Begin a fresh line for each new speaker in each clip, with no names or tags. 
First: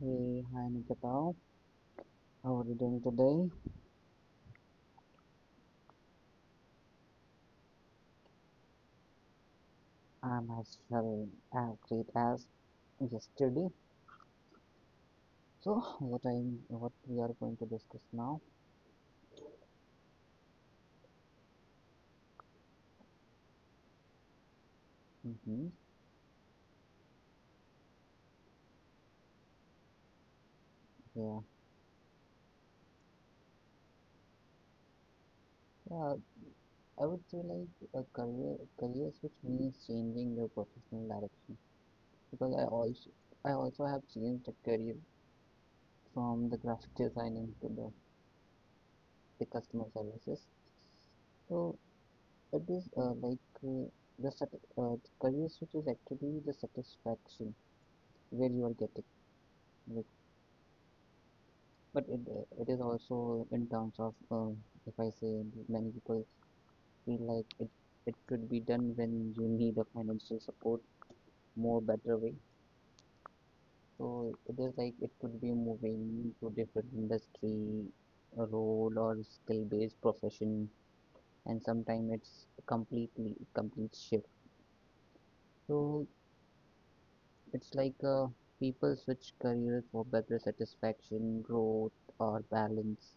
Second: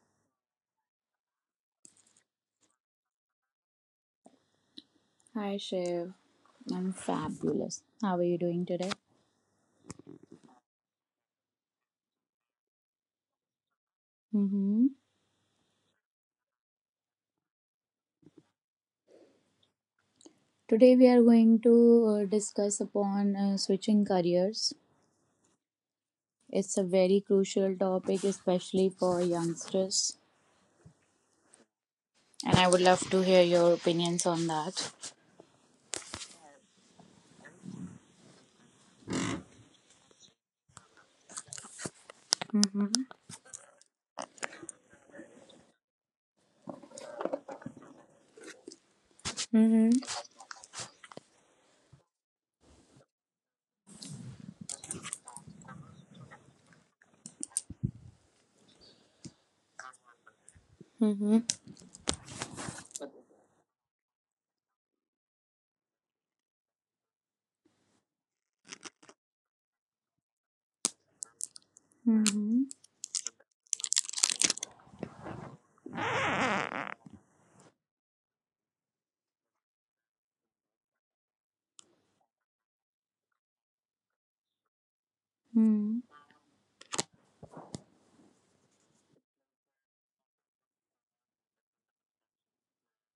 Hey, hi Nikita. How are you doing today?
Hi Shiv, I'm fabulous. How are you doing today?
I'm as well as great as yesterday.
Mm-hmm.
So, what I am what we are going to discuss now?
Today we are going to discuss upon switching careers.
Mm-hmm.
It's a very crucial topic, especially for youngsters,
Yeah,
and I would love to hear your opinions on that.
yeah. I would say like a career switch means changing your professional direction because
Mm-hmm.
I also have changed the career from the graphic designing to the customer
Mm-hmm.
services. So it is like uh, the sat- uh, career switch is actually the satisfaction where you are getting. Yes,
Mm-hmm.
but it is also in terms of if I say many people feel like it could be done when you need a financial support more better way. So it is like it could be moving to different industry, a role or skill based profession, and sometimes it's complete shift.
Mm-hmm.
So
Mm-hmm.
it's like people switch careers for better satisfaction, growth or balance.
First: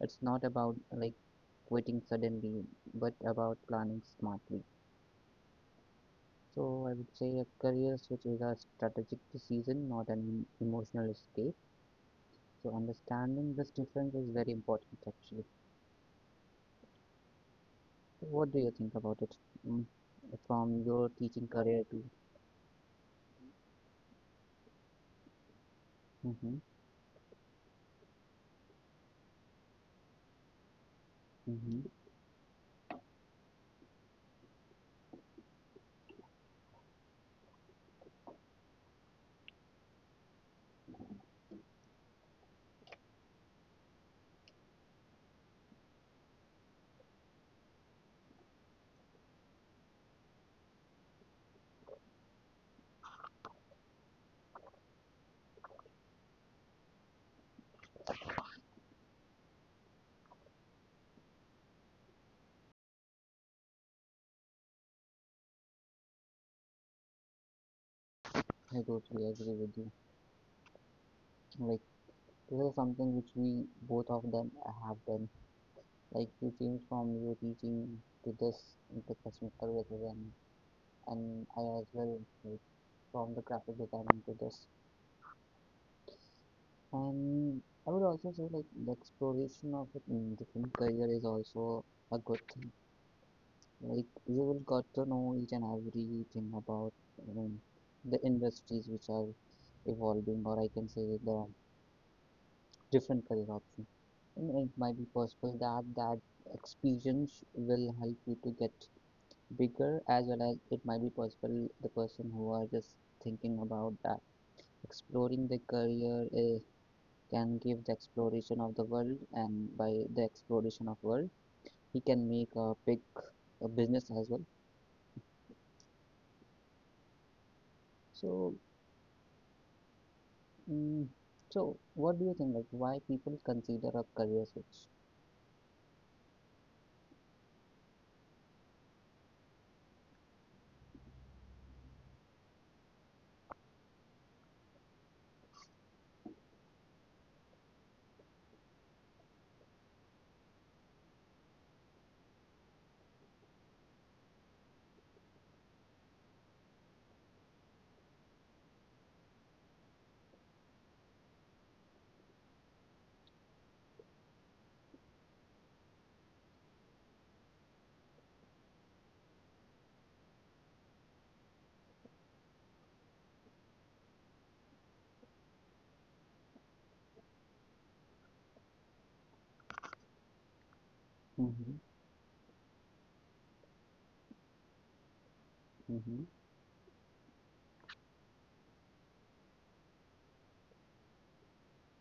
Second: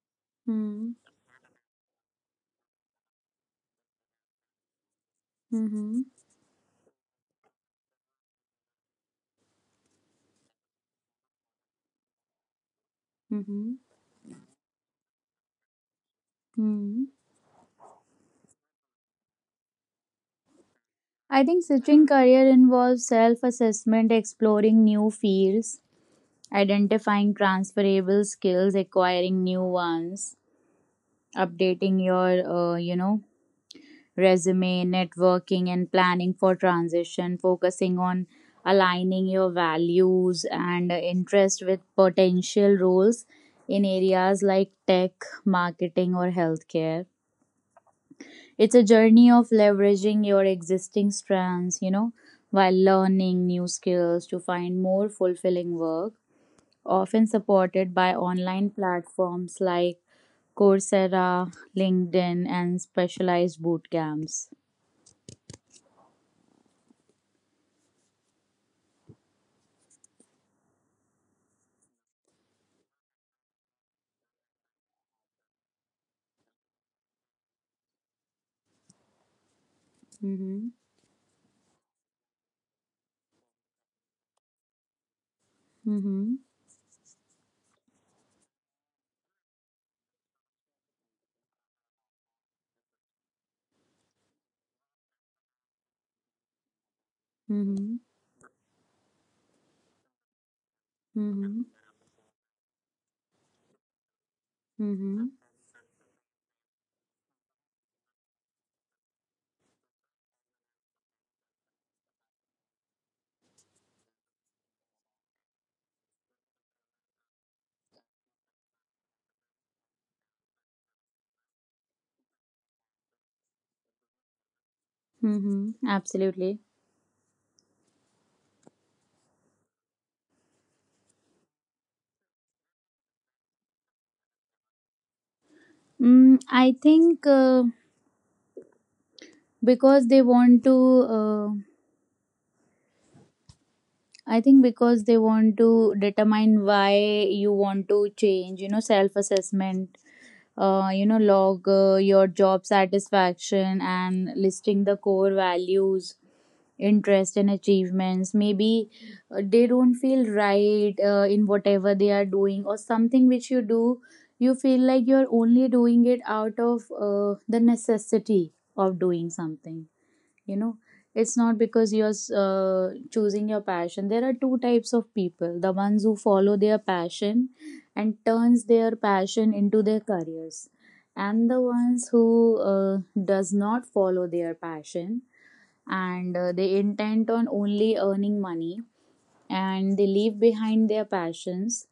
It's not about
Mm-hmm.
like quitting suddenly, but about planning smartly.
Mm-hmm.
So I would say a career switch is a strategic decision, not an emotional escape. So understanding this
Mm-hmm.
difference is very important actually.
Mm-hmm.
So what do you think about it, mm, from your
I
teaching
think
career to?
switching career involves self assessment, exploring new fields,
Mm-hmm,
identifying transferable skills, acquiring new ones,
mm-hmm.
updating your resume, networking, and planning for transition, focusing on aligning your values and interest with potential roles in areas like tech, marketing, or healthcare. It's a journey of leveraging your existing strengths while learning new skills to find more fulfilling work, often supported by online platforms like Coursera, LinkedIn, and specialized boot camps.
I totally agree with you. Like this is something which we both of them have done. Like you changed from your teaching to this into customer services,
Mm-hmm.
and I as well like, from the graphic design to this.
Mm-hmm.
And I would also say like the exploration of, different career is also a good thing. Like you will got to know each and everything about, um,
Mm-hmm.
the industries which are evolving, or I can say the
Mm-hmm.
different career options. And it might be
Mm-hmm.
possible that experience will help you to get bigger, as well as it might be possible the person who are just thinking about that exploring the career is can give the exploration of the world, and by the exploration of world he can make a big a business as well.
Mm-hmm. Absolutely.
So, mm, so what do you think like why people consider a career switch?
Mm, I think uh, because they want to, uh, I think because they want to determine why you want to change. Self assessment, log your job satisfaction, and listing the core values, interest, and achievements. Maybe they don't feel right in whatever they are doing, or something which you do, you feel like you're only doing it out of the necessity of doing something. you know it's not because you're choosing your passion. There are two types of people: the ones who follow their passion and turns their passion into their careers, and the
Mm-hmm,
ones who does not follow their passion,
mm-hmm,
and they intent on only earning money, and they leave behind their passions,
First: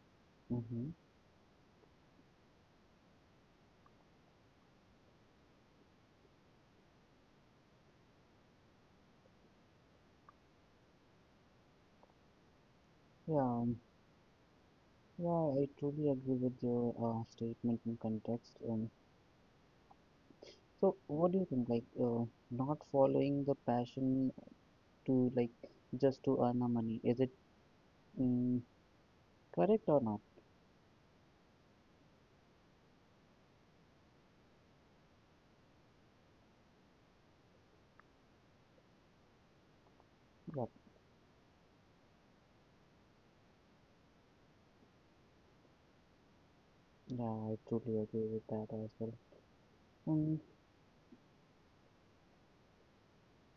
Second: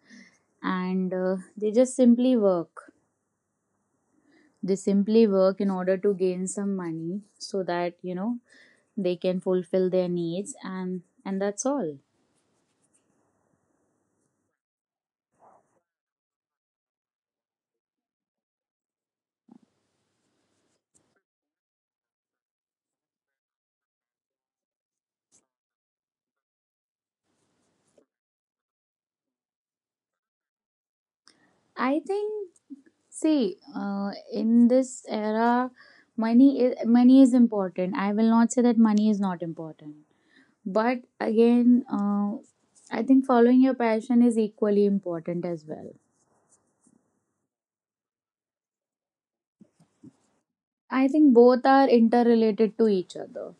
mm-hmm.
and they just simply work they simply work in order to gain some money so that, they can fulfill their needs, and that's all.
Yeah, yeah, I truly agree with your statement in context. So what do you think like, not following the passion to like just to earn a money, is it mm, correct or not?
I think, see, in this era, money is important. I will not say that money is not important.
Yeah,
But again, I think following your passion is equally important as well.
yeah, I truly agree with that as well. Mm,
I think both are interrelated to each other.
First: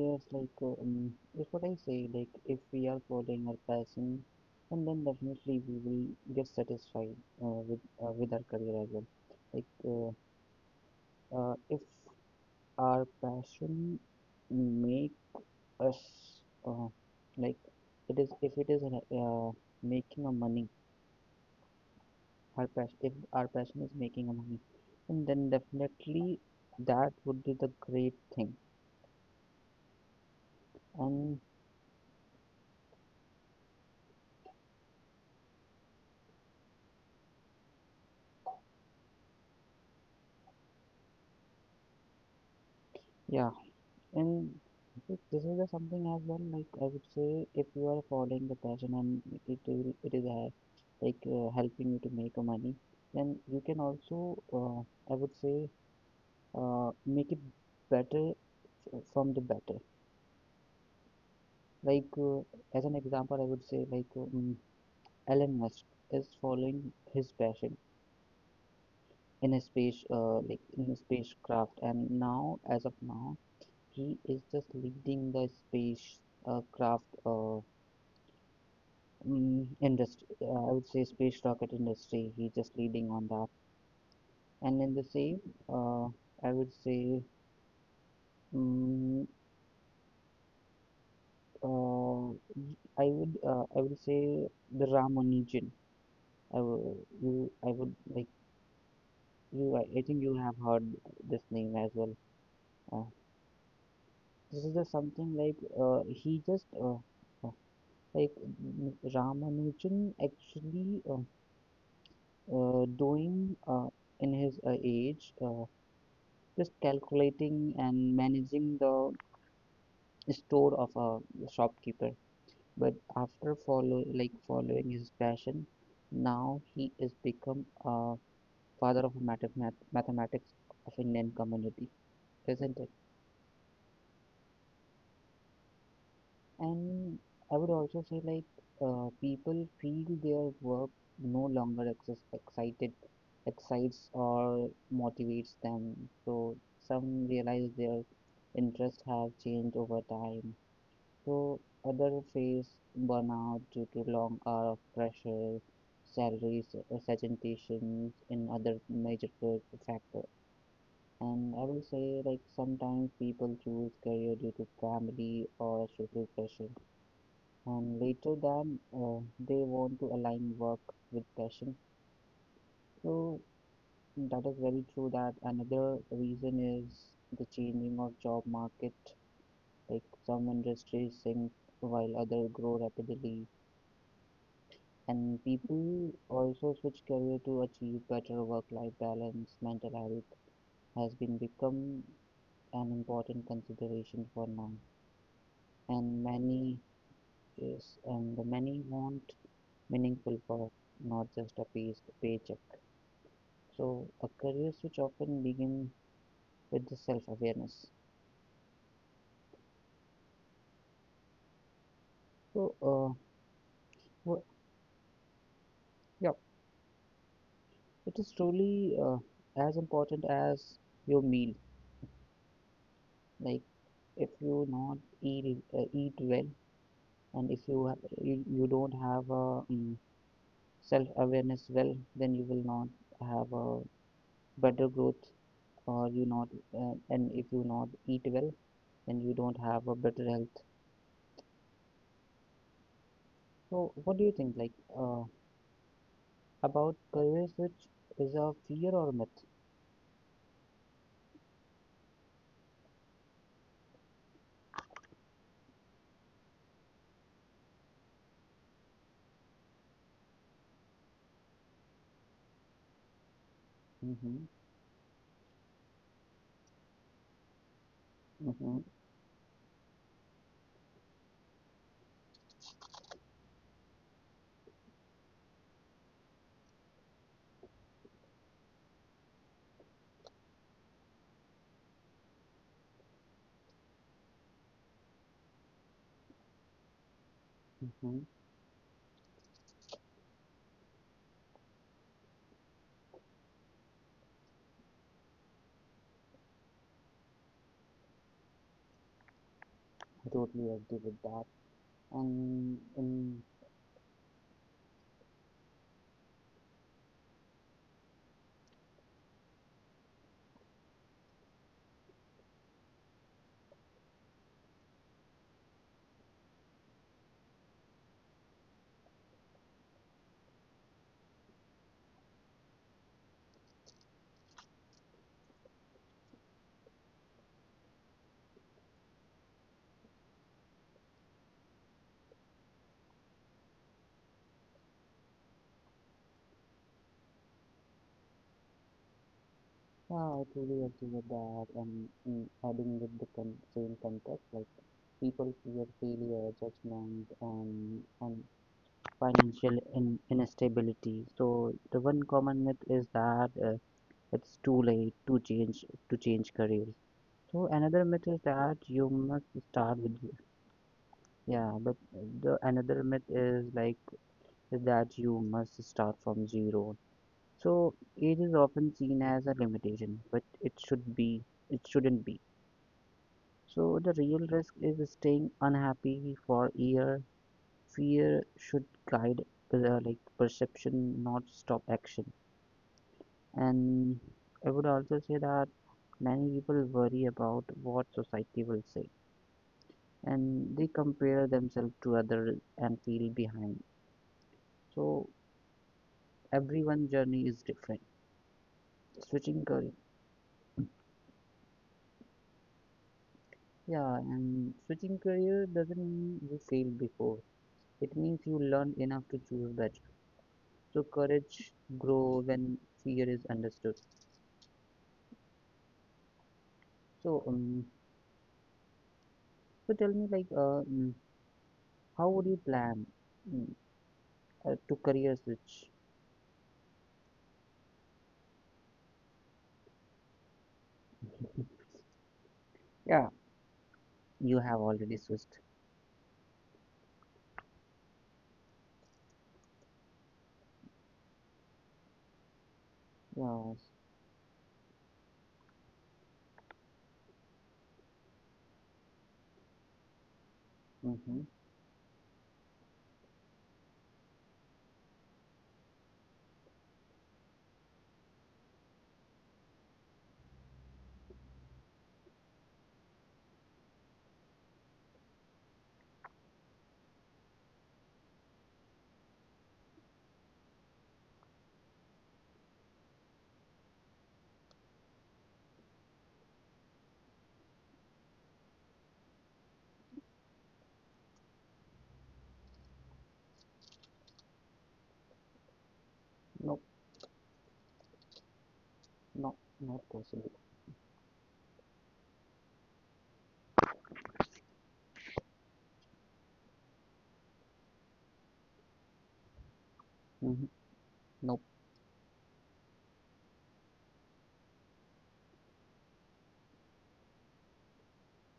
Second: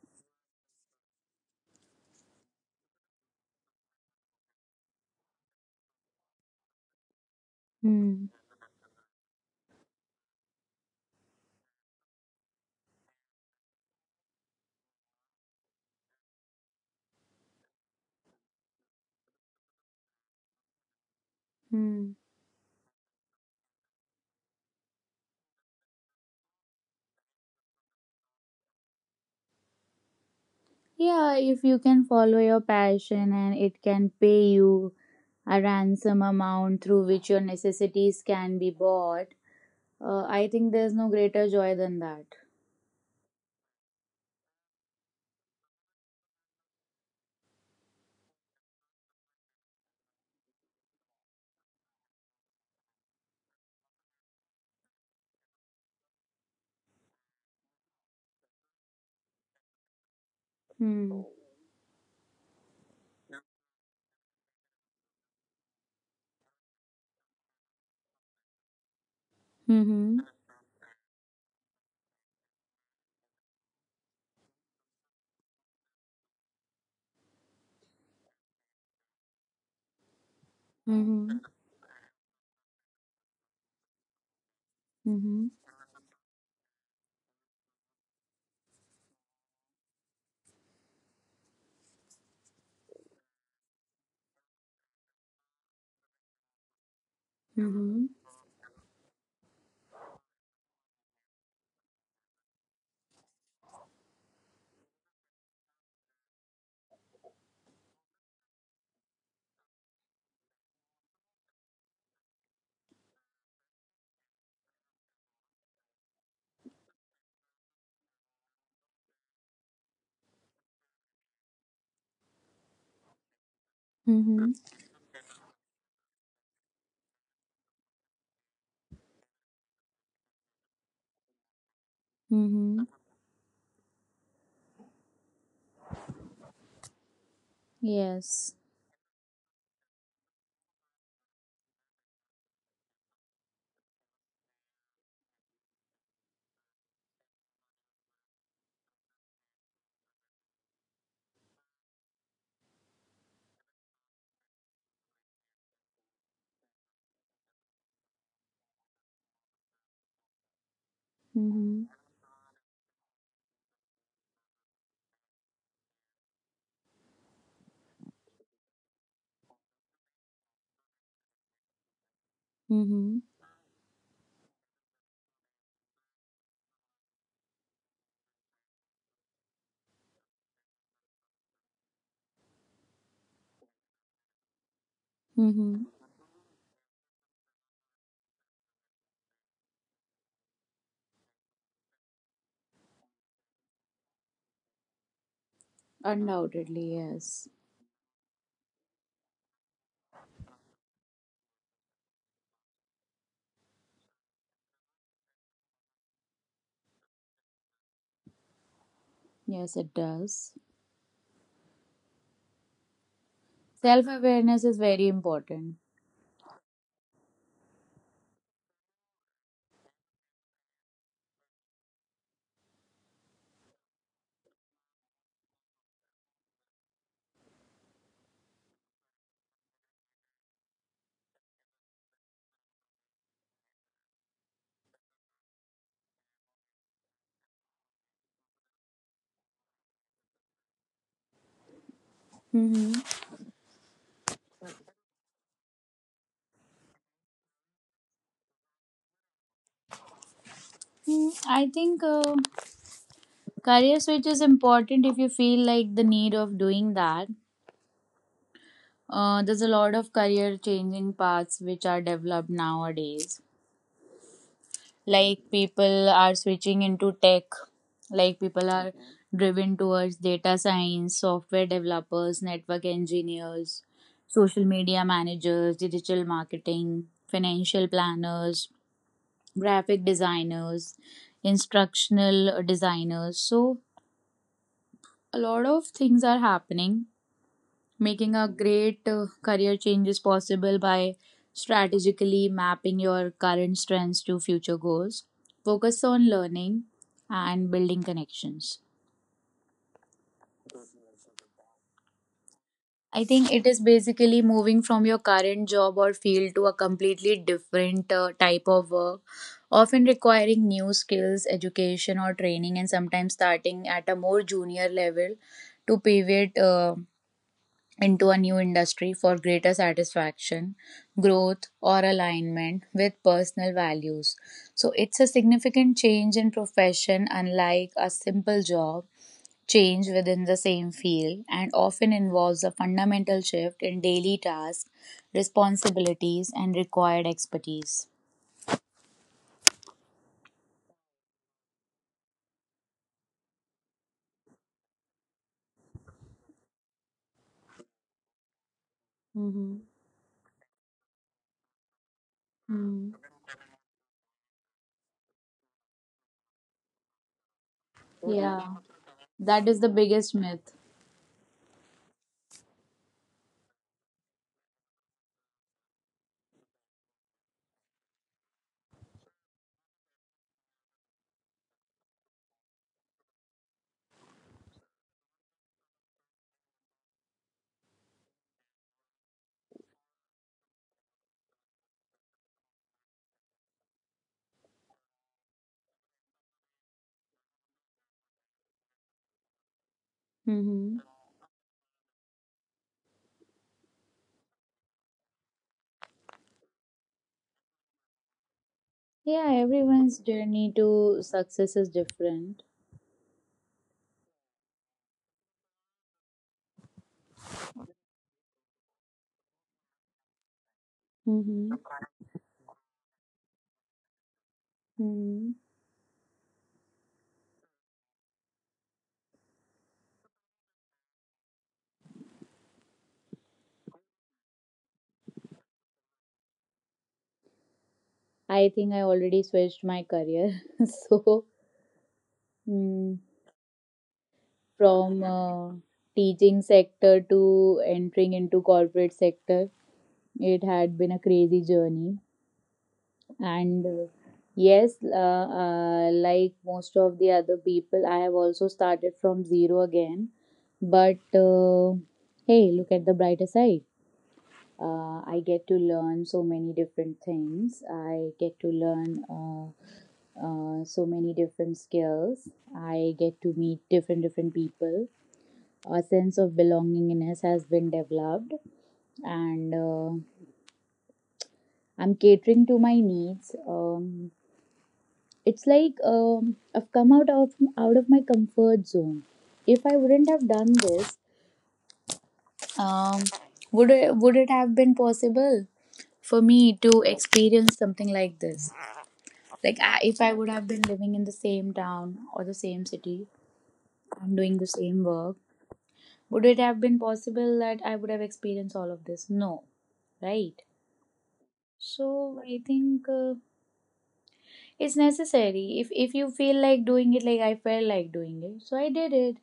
yes, like it's what I say. Like if we are following our passion, and then definitely we will get satisfied,
Hmm.
with our career as well. Like if our passion make us, uh, like it is if it is making a money,
Hmm.
our passion if our passion is making a money, and then definitely that would be the great thing.
Yeah,
And
if you can follow your passion and it can pay you a ransom amount through which your necessities can be bought. I think there's no greater joy than that.
yeah, and this is the something as well. Like I would say, if you are following the passion and it is like helping you to make a money, then you can also I would say make it better from the better.
Hmm.
Like as an example, I would say like, Elon Musk is following his passion in his space,
Mm-hmm.
like in his spacecraft, and now as of now, he is just leading the space uh, craft. Uh, industry, I would say
Mm-hmm.
space rocket industry. He's just leading on that. And in the same,
Mm-hmm.
uh, I would say, mm, uh, I would say the Ramanujan. I would
Mm-hmm.
like you. I think you have heard this name as well. Uh, this is just something like, he just uh, like Ramanujan actually, doing, in his age, just calculating and managing the store of a shopkeeper. But after follow like
Mm-hmm.
following his passion, now he is become a father of mathematics of Indian community, isn't it?
Mm-hmm.
And I would also say like,
Yes.
people feel their work no longer excites or motivates them. So some realize their interests have changed over time. So others face burnout due to long hour of pressure, salaries, suggestions, and other major factors. And I will
Mm-hmm.
say like sometimes people choose career due to family or social pressure, and later than, they want to align work with passion.
Mm-hmm.
So that is very true. That another reason is the changing of job market. Like some industries sink while others grow rapidly. And
Mm-hmm.
people also switch career to achieve better work-life balance. Mental health has been become an important consideration for now, and many.
Undoubtedly, yes.
Yes, and the many want meaningful work, not just a paycheck. So a career switch often begin with the self-awareness.
Yes, it does.
So,
Self
wha-
awareness is very important.
yeah, it is truly as important as your meal. Like if you not eat well, and if you, you don't have a, um, self awareness well, then you will not have a better growth, or you not and if you not eat well, then you don't have a better health.
Mm-hmm.
So what do you think like, uh, about career switch, is a fear or myth?
I think career switch is important if you feel like the need of doing that. There's a lot of career changing paths which are developed nowadays.
Mm-hmm,
Like people are switching into tech, like people
mm-hmm,
are driven towards data science, software developers, network engineers, social media managers, digital marketing, financial planners, graphic designers, instructional designers. So, a lot of things are happening.
mm-hmm.
Making a great career change is possible by strategically mapping your current strengths to future goals, focus on learning, and building connections.
I totally agree with that. And in.
I think it is basically moving from your current job or field to a completely different type of work, often requiring new skills, education, or training, and sometimes starting at a more junior level to pivot into a new industry for greater satisfaction, growth, or alignment with personal values. So it's a significant change in profession, unlike a simple job change within the same field, and often involves a fundamental shift in daily tasks, responsibilities, and required expertise.
Yeah, I totally agree with that. And mm, adding with the con same context, like people fear failure, judgment, and
Mm-hmm.
financial in instability. So the one common myth is
Mm.
that, it's too late to change careers. So another myth is that
Yeah.
you must
That is the
start with.
biggest myth.
Yeah, but the another myth is like that you must start from zero. So age is often seen as a limitation, but it shouldn't be. So the real risk is staying unhappy for a year. Fear should guide, like perception, not stop action. And I would also say that many people worry about what society will say, and they
Mm-hmm.
compare themselves to others and feel behind. So everyone's journey is different.
Yeah,
Switching career,
everyone's journey to success is different.
yeah, and switching career doesn't mean you failed before. It means you learned enough to choose better. So courage grow when fear is understood.
Mm-hmm.
So so tell me like, how would you plan, mm, to career switch?
I think I already switched my career. So, mm,
Yeah. You have
from
already switched.
teaching sector to entering into corporate sector, it had been a crazy journey. And
Yes.
yes, like most of the other people, I have also started from zero again. But
Mm-hmm.
hey, look at the brighter side. I get to learn so many different things. I get to learn so many different skills. I get to meet different people. A sense of belongingness has been developed, and I'm catering to my needs. It's like, I've come out of my comfort zone. If I wouldn't have done this, um, would it have been possible for me to
Nope.
experience something like this? Like, I, if
Not
I would have
not
been living
possible.
in the same town or the same city and doing the same work, would it have been possible that I would have experienced all of this? No, right?
Hmm. Nope.
So I think it's necessary. If you feel like doing it, like I felt like doing it, so I did it.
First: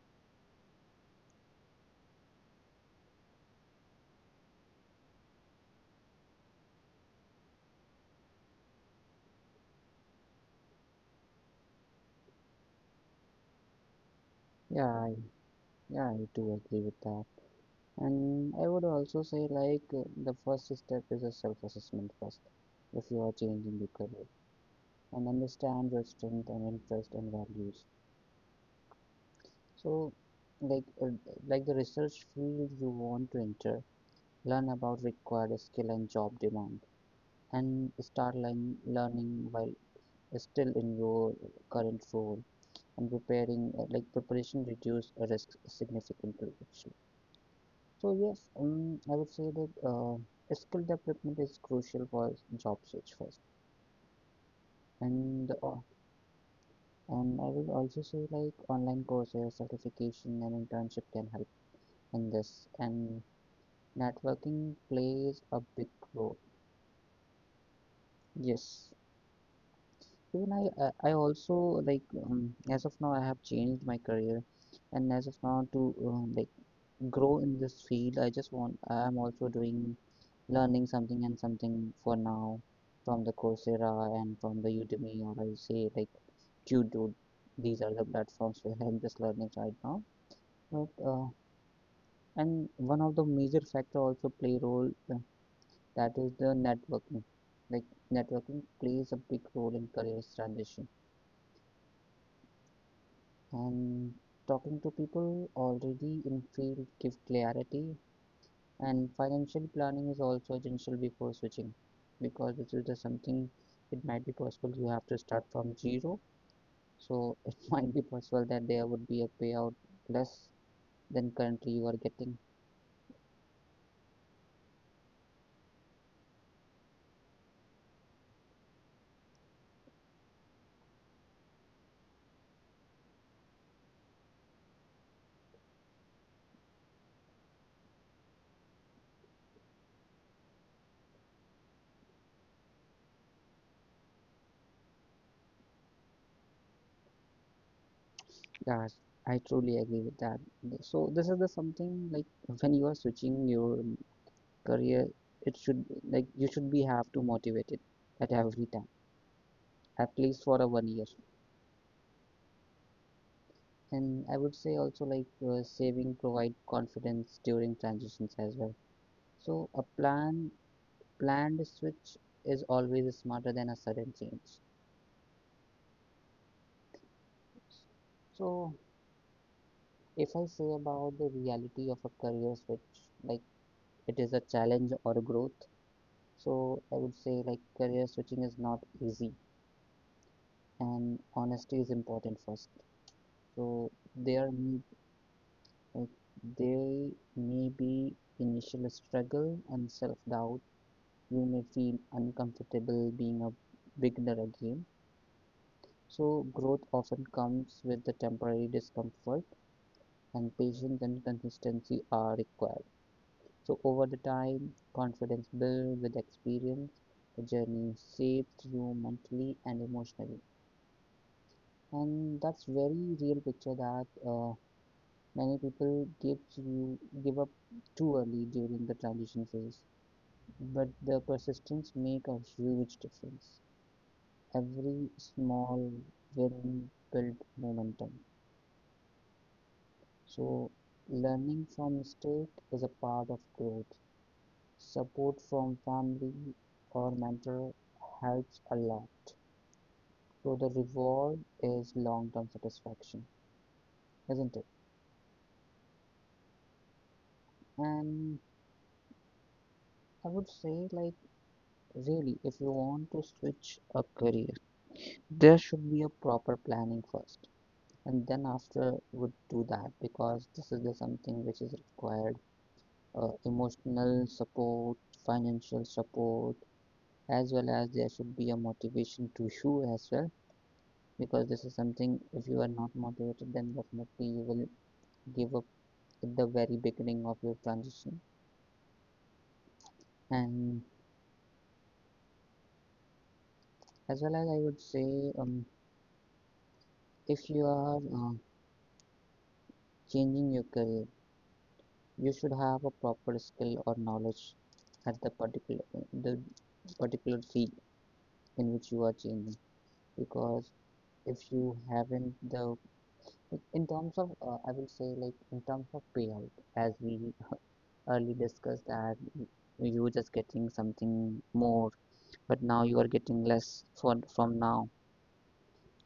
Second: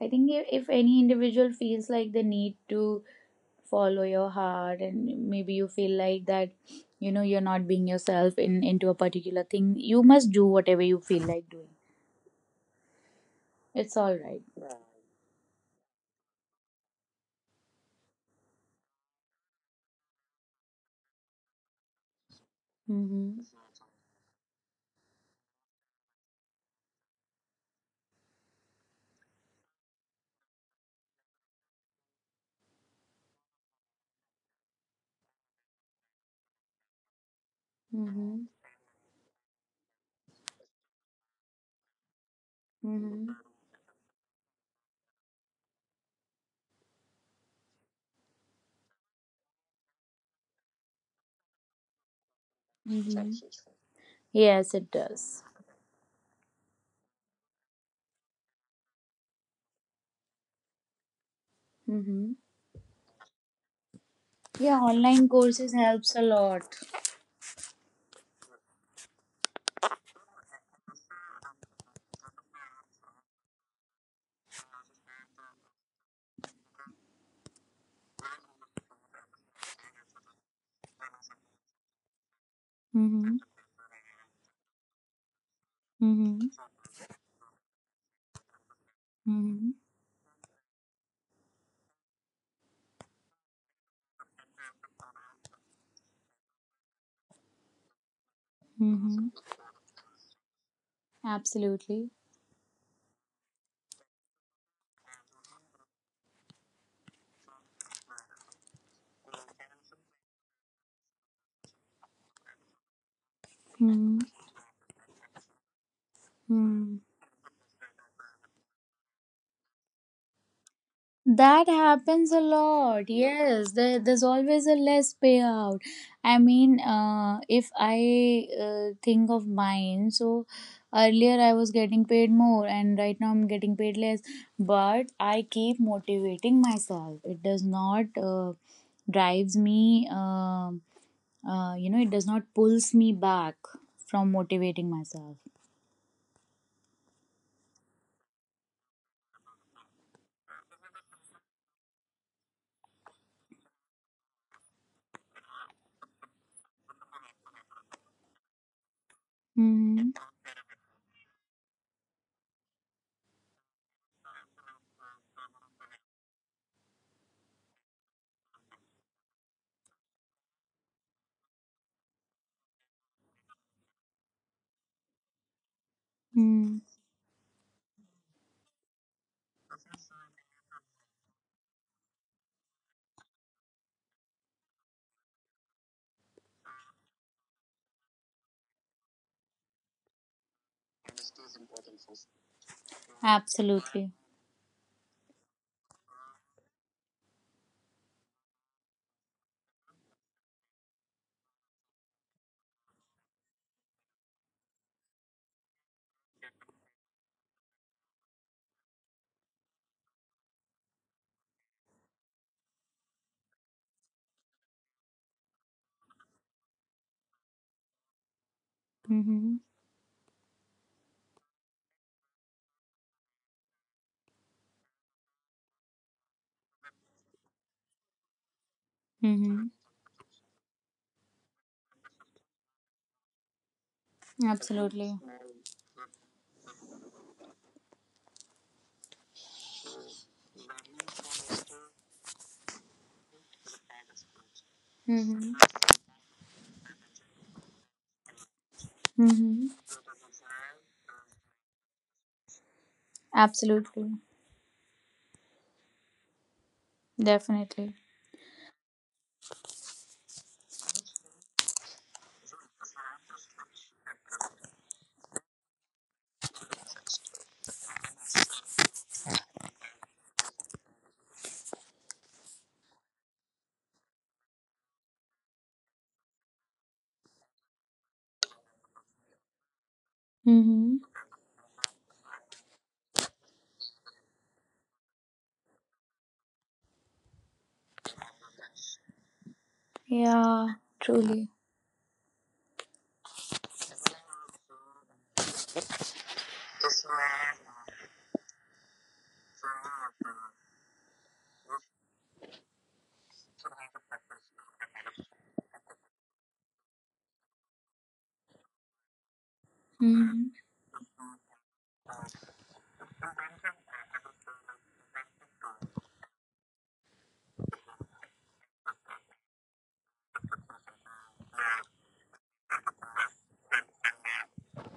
I think if any individual feels like the need to follow your heart, and maybe you feel like that, you're not being yourself in into a particular thing, you must do whatever you feel like doing. It's all right.
Yeah. Yeah. I do agree with that. And I would also say like, the first step is a self-assessment first. If you are
Mm-hmm.
changing your career and understand your strength and interest and values. So, like uh, like the research field you want to enter, learn about required skill and job demand, and start
Mm-hmm.
learning while still in your current role and preparing.
Mm-hmm.
Like preparation reduce risk significantly. Actually, so yes, I would say that, skill development is crucial for job search first,
Mm-hmm.
and
Yes,
uh,
it does.
and I will also say like online courses, certification, and internship can help in this and
Mm-hmm.
networking plays a
Yeah,
big
online
role.
courses helps a lot.
Yes. Even I also like, as of now I have changed my career, and as of now to, like grow in this field, I just want I'm also doing learning something and something for now from the Coursera
Mm-hmm.
and from the Udemy or I say like Qdo.
Mm-hmm.
These are the platforms where I'm just learning right now.
Mm-hmm.
But and one of the major factor also play role, that is the networking. Like networking plays a big role in
Mm-hmm.
careers transition.
Absolutely.
And talking to people already in field give clarity. And financial planning is also essential before switching, because this is the something it might be possible you have to
Mm-hmm.
start from zero. So it might
Mm-hmm.
be possible that there would be a payout less than currently you are getting.
That happens a lot. Yes, there's always a less payout. I mean, if I think of mine, so earlier I was getting paid more, and right now I'm getting paid less. But I keep motivating myself. It does not drives me. It does not pulls me back from motivating myself.
Yes, I truly agree with that. So this is the something like when you are switching your career it should like you should be have to motivated at every time at least for a 1 year.
Mm-hmm.
And I would say also like, saving provide confidence during transitions as well. So a planned switch is always smarter than a sudden change.
Mm-hmm.
So, if I say about the reality of a career switch, like it is a challenge or a growth. So, I would say like career switching is not easy, and honesty is important first. So, there.
Absolutely.
Uh, There may be initial struggle and self-doubt. You may feel uncomfortable being a beginner again. So, growth often comes with the temporary discomfort, and patience and consistency are required. So, over the time, confidence builds with experience. The journey shapes you mentally and emotionally,
Mm-hmm.
and that's very real picture that, uh, many people give up too early during the transition phase.
Mm-hmm.
But the persistence make a huge difference. Every small
Absolutely.
win build momentum. So learning from mistake is a part of growth. Support from family
Mm-hmm.
or mentor helps a lot. So the
Mm-hmm.
reward is long-term satisfaction, isn't it?
Absolutely.
And
Definitely.
I would say like really if you want to switch a career, there should be a proper planning first. And then after would do that, because this is the something which is required, emotional support, financial support, as well as there should be a motivation to you as well, because this is something if
Mm-hmm.
you are not motivated then definitely you will give up at the very beginning of your transition. And
Yeah, truly.
as well as I would say, um, if you are, changing your career you should have a proper skill or knowledge at the particular field in which you are changing, because if
Mm-hmm.
you haven't the in terms of, I will say like in terms of payout, as we early discussed that you were just getting something more but now you are getting less for from now.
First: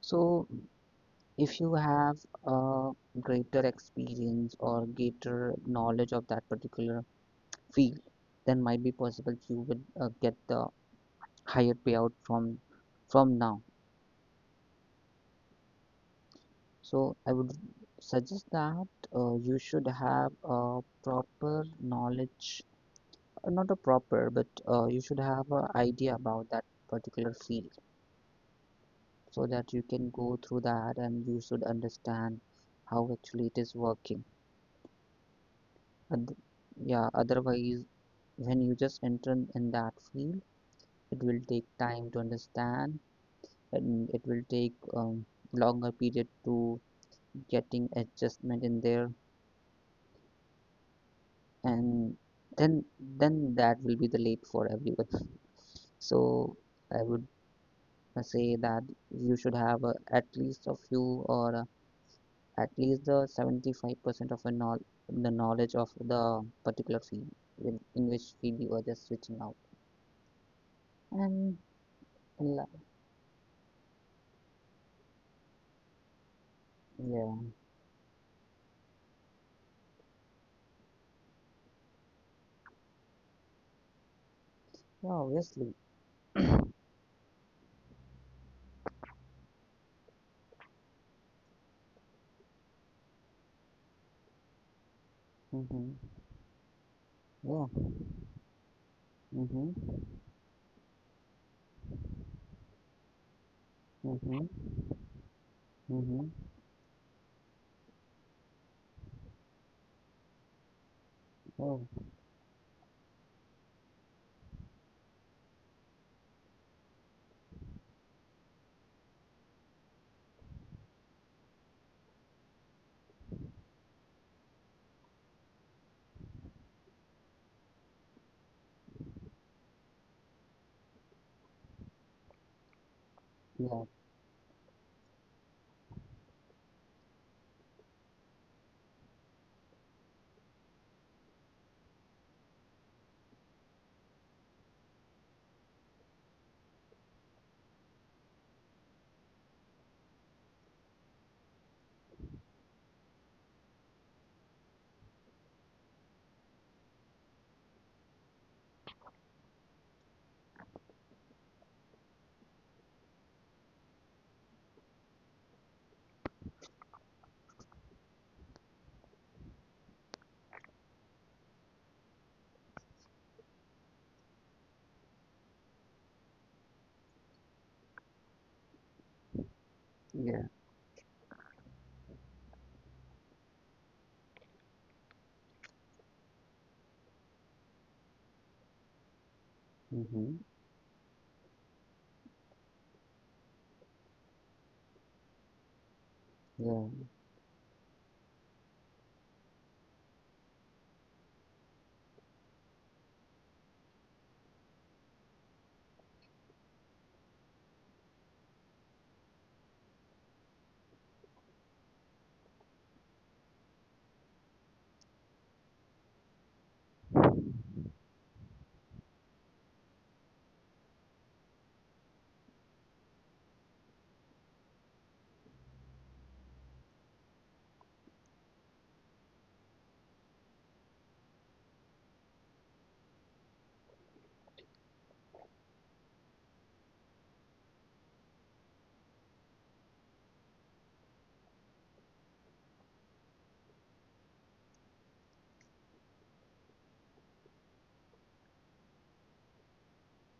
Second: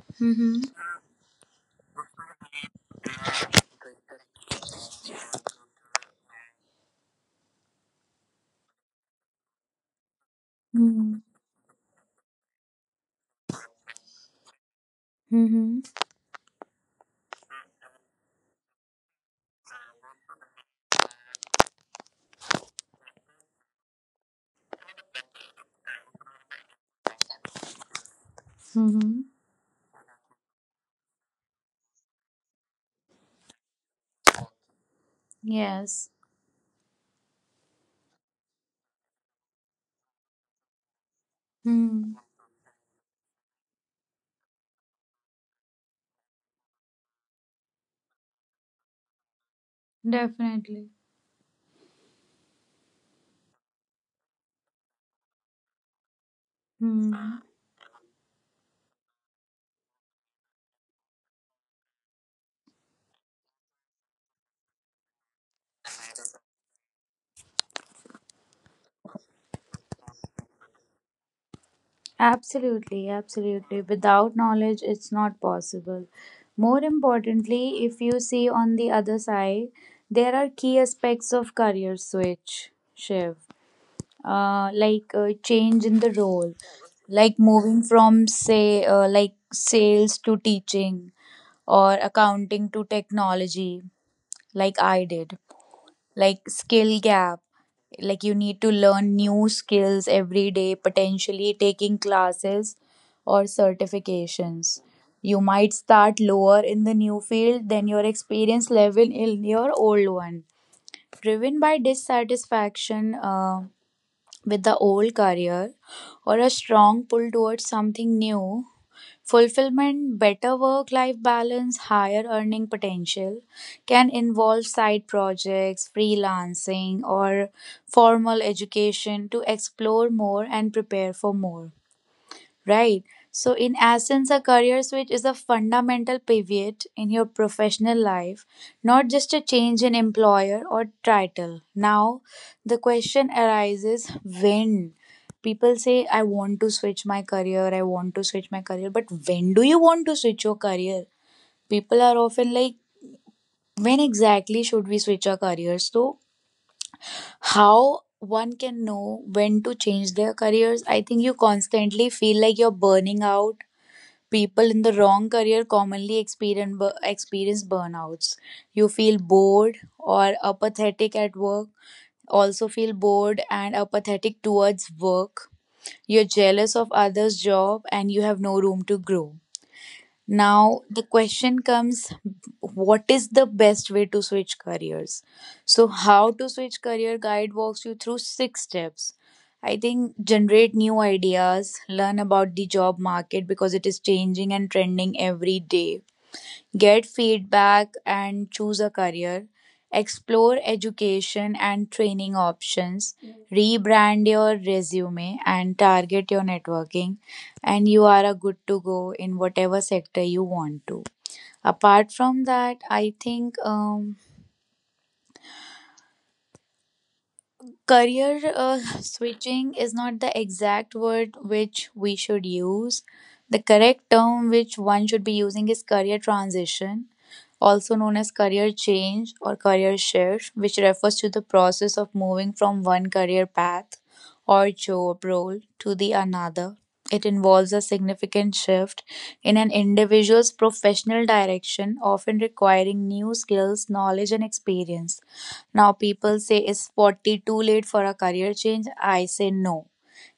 So
Mm-hmm.
if you have a greater experience or greater knowledge of that particular field, then might be possible you will, get the
Mm-hmm.
higher payout from now.
Mm-hmm.
So I would suggest that, you should have a proper knowledge, not a proper, but you should have an idea about that particular field,
Mm-hmm.
so that you can go through that and you should understand how actually it is working.
Yes.
And yeah, otherwise, when you just enter in that field, it will take time
Mm-hmm.
to understand, and it will take, longer period to getting adjustment in there.
Definitely.
And then then that will be the late for everyone. So I would,
Mm-hmm.
say that you should have, at least a few or at least the 75% of a know the knowledge of the particular field in which field you are just switching out. And la-
Absolutely. Absolutely. Without knowledge, it's not possible. More
yeah,
importantly, if you see on the other side, there are key aspects of career switch shift,
yeah,
like
obviously.
change in the role, like moving from, say, like sales to teaching, or accounting to technology, like I did.
Mm-hmm.
Like skill gap,
Yeah.
like you need to learn new
Mm-hmm.
skills every day, potentially taking classes or
Mm-hmm.
certifications. You might start
Mm-hmm.
lower in the new field than your experience level in your old one, driven by
Oh.
dissatisfaction with the old career, or a strong pull towards something new, fulfillment, better work life balance, higher earning potential. Can involve side projects, freelancing, or formal education to explore more and prepare for more. Right. So, in
Yeah.
essence, a career switch is a fundamental pivot in your professional life, not just a change in employer or title. Now, the question arises when? People say, I want to switch my career, I want to switch my career, but when do you want to switch your career? People are often like, when exactly should we switch our careers? So, how one can know when to change their careers? I think you constantly feel like you're burning out. People in the wrong career commonly experience experience burnouts. You feel bored or apathetic at work, also feel bored and apathetic towards work. You're jealous of others' job and you have no room to grow.
Yeah.
Now, the question comes, what is the best way to switch careers? So, how to switch career guide walks you through six steps. I think
Mm-hmm.
generate new ideas, learn about the job market because it is changing and trending every day.
Yeah.
Get feedback and choose a career. Explore education and training options. Rebrand your resume and target your networking. And you are a good to go in whatever sector you want to. Apart from that, I think. Career switching is not the exact word which we should use. The correct term which one should be using is career transition, also known as career change or career shift, which refers to the process of moving from one career path or job role to the another. It involves a significant shift in an individual's professional direction, often requiring new skills, knowledge, and experience. Now people say, is 40 too late for a career change? I say no.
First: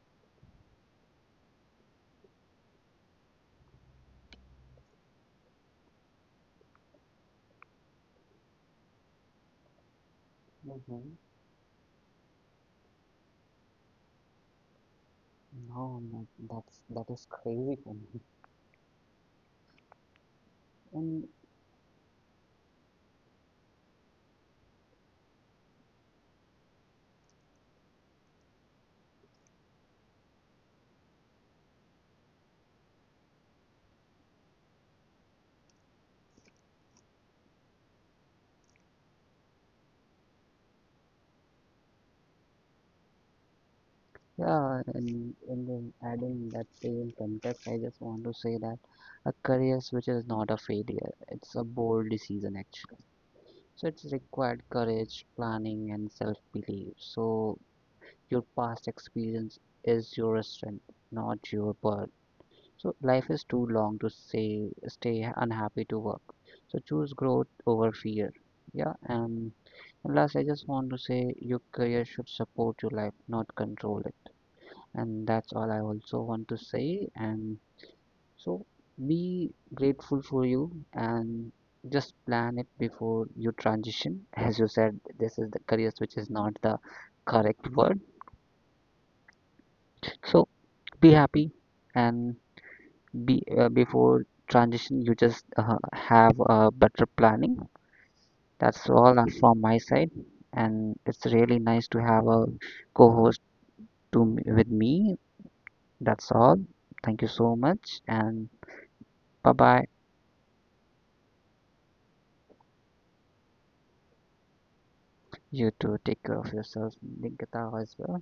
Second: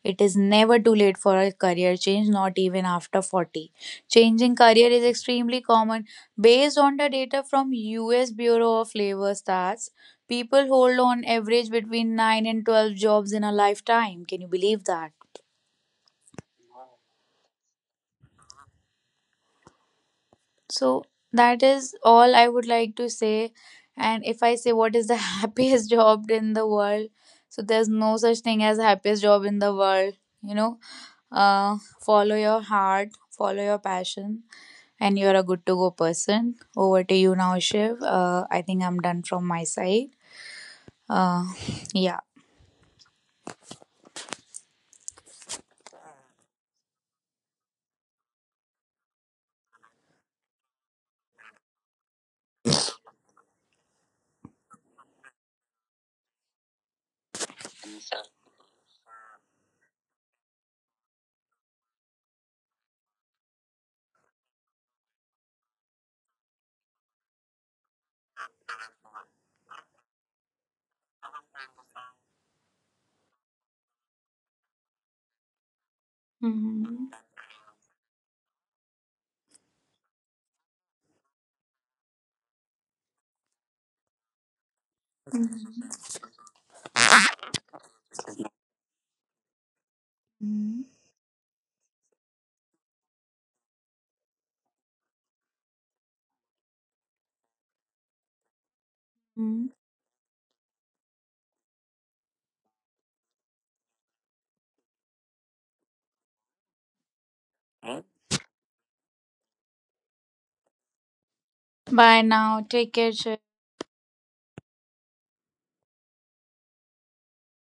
It is never too late for a career change, not even after 40. Changing career is extremely common. Based on the data from US Bureau of Labor Stats, people hold
Mm-hmm.
on average between 9 and 12 jobs in a lifetime. Can you believe that?
No man, that's that is crazy for me.
So
And
that is all I would like to say. And if I say what is the happiest job in the world, so there's no such thing as happiest job in the world. You know, Follow your heart, follow your passion, and you're a good to go person. Over to you now, Shiv. I think I'm done from my side. Uh, yeah.
yeah, and in the adding that same context, I just want to say that a career switch is not a failure. It's a bold decision actually. So it's required courage, planning, and self-belief. So your past experience is your strength, not your burden. So life is too long to say stay unhappy to work. So choose growth over fear. Yeah, and last, I just want to say your career should support your life, not control it. And that's all I also want to say,
Mhm.
and so be grateful for you, and just plan it before you transition. As you said this is the career switch is not the correct word. So be
Mhm.
happy, and be, before transition you just, have a better planning. That's all, from my side, and it's really nice to have a co-host to with me. That's all. Thank you so much, and bye bye.
Bye now. Take care, Shiv.
You two take care of yourselves, Ninkita, as well.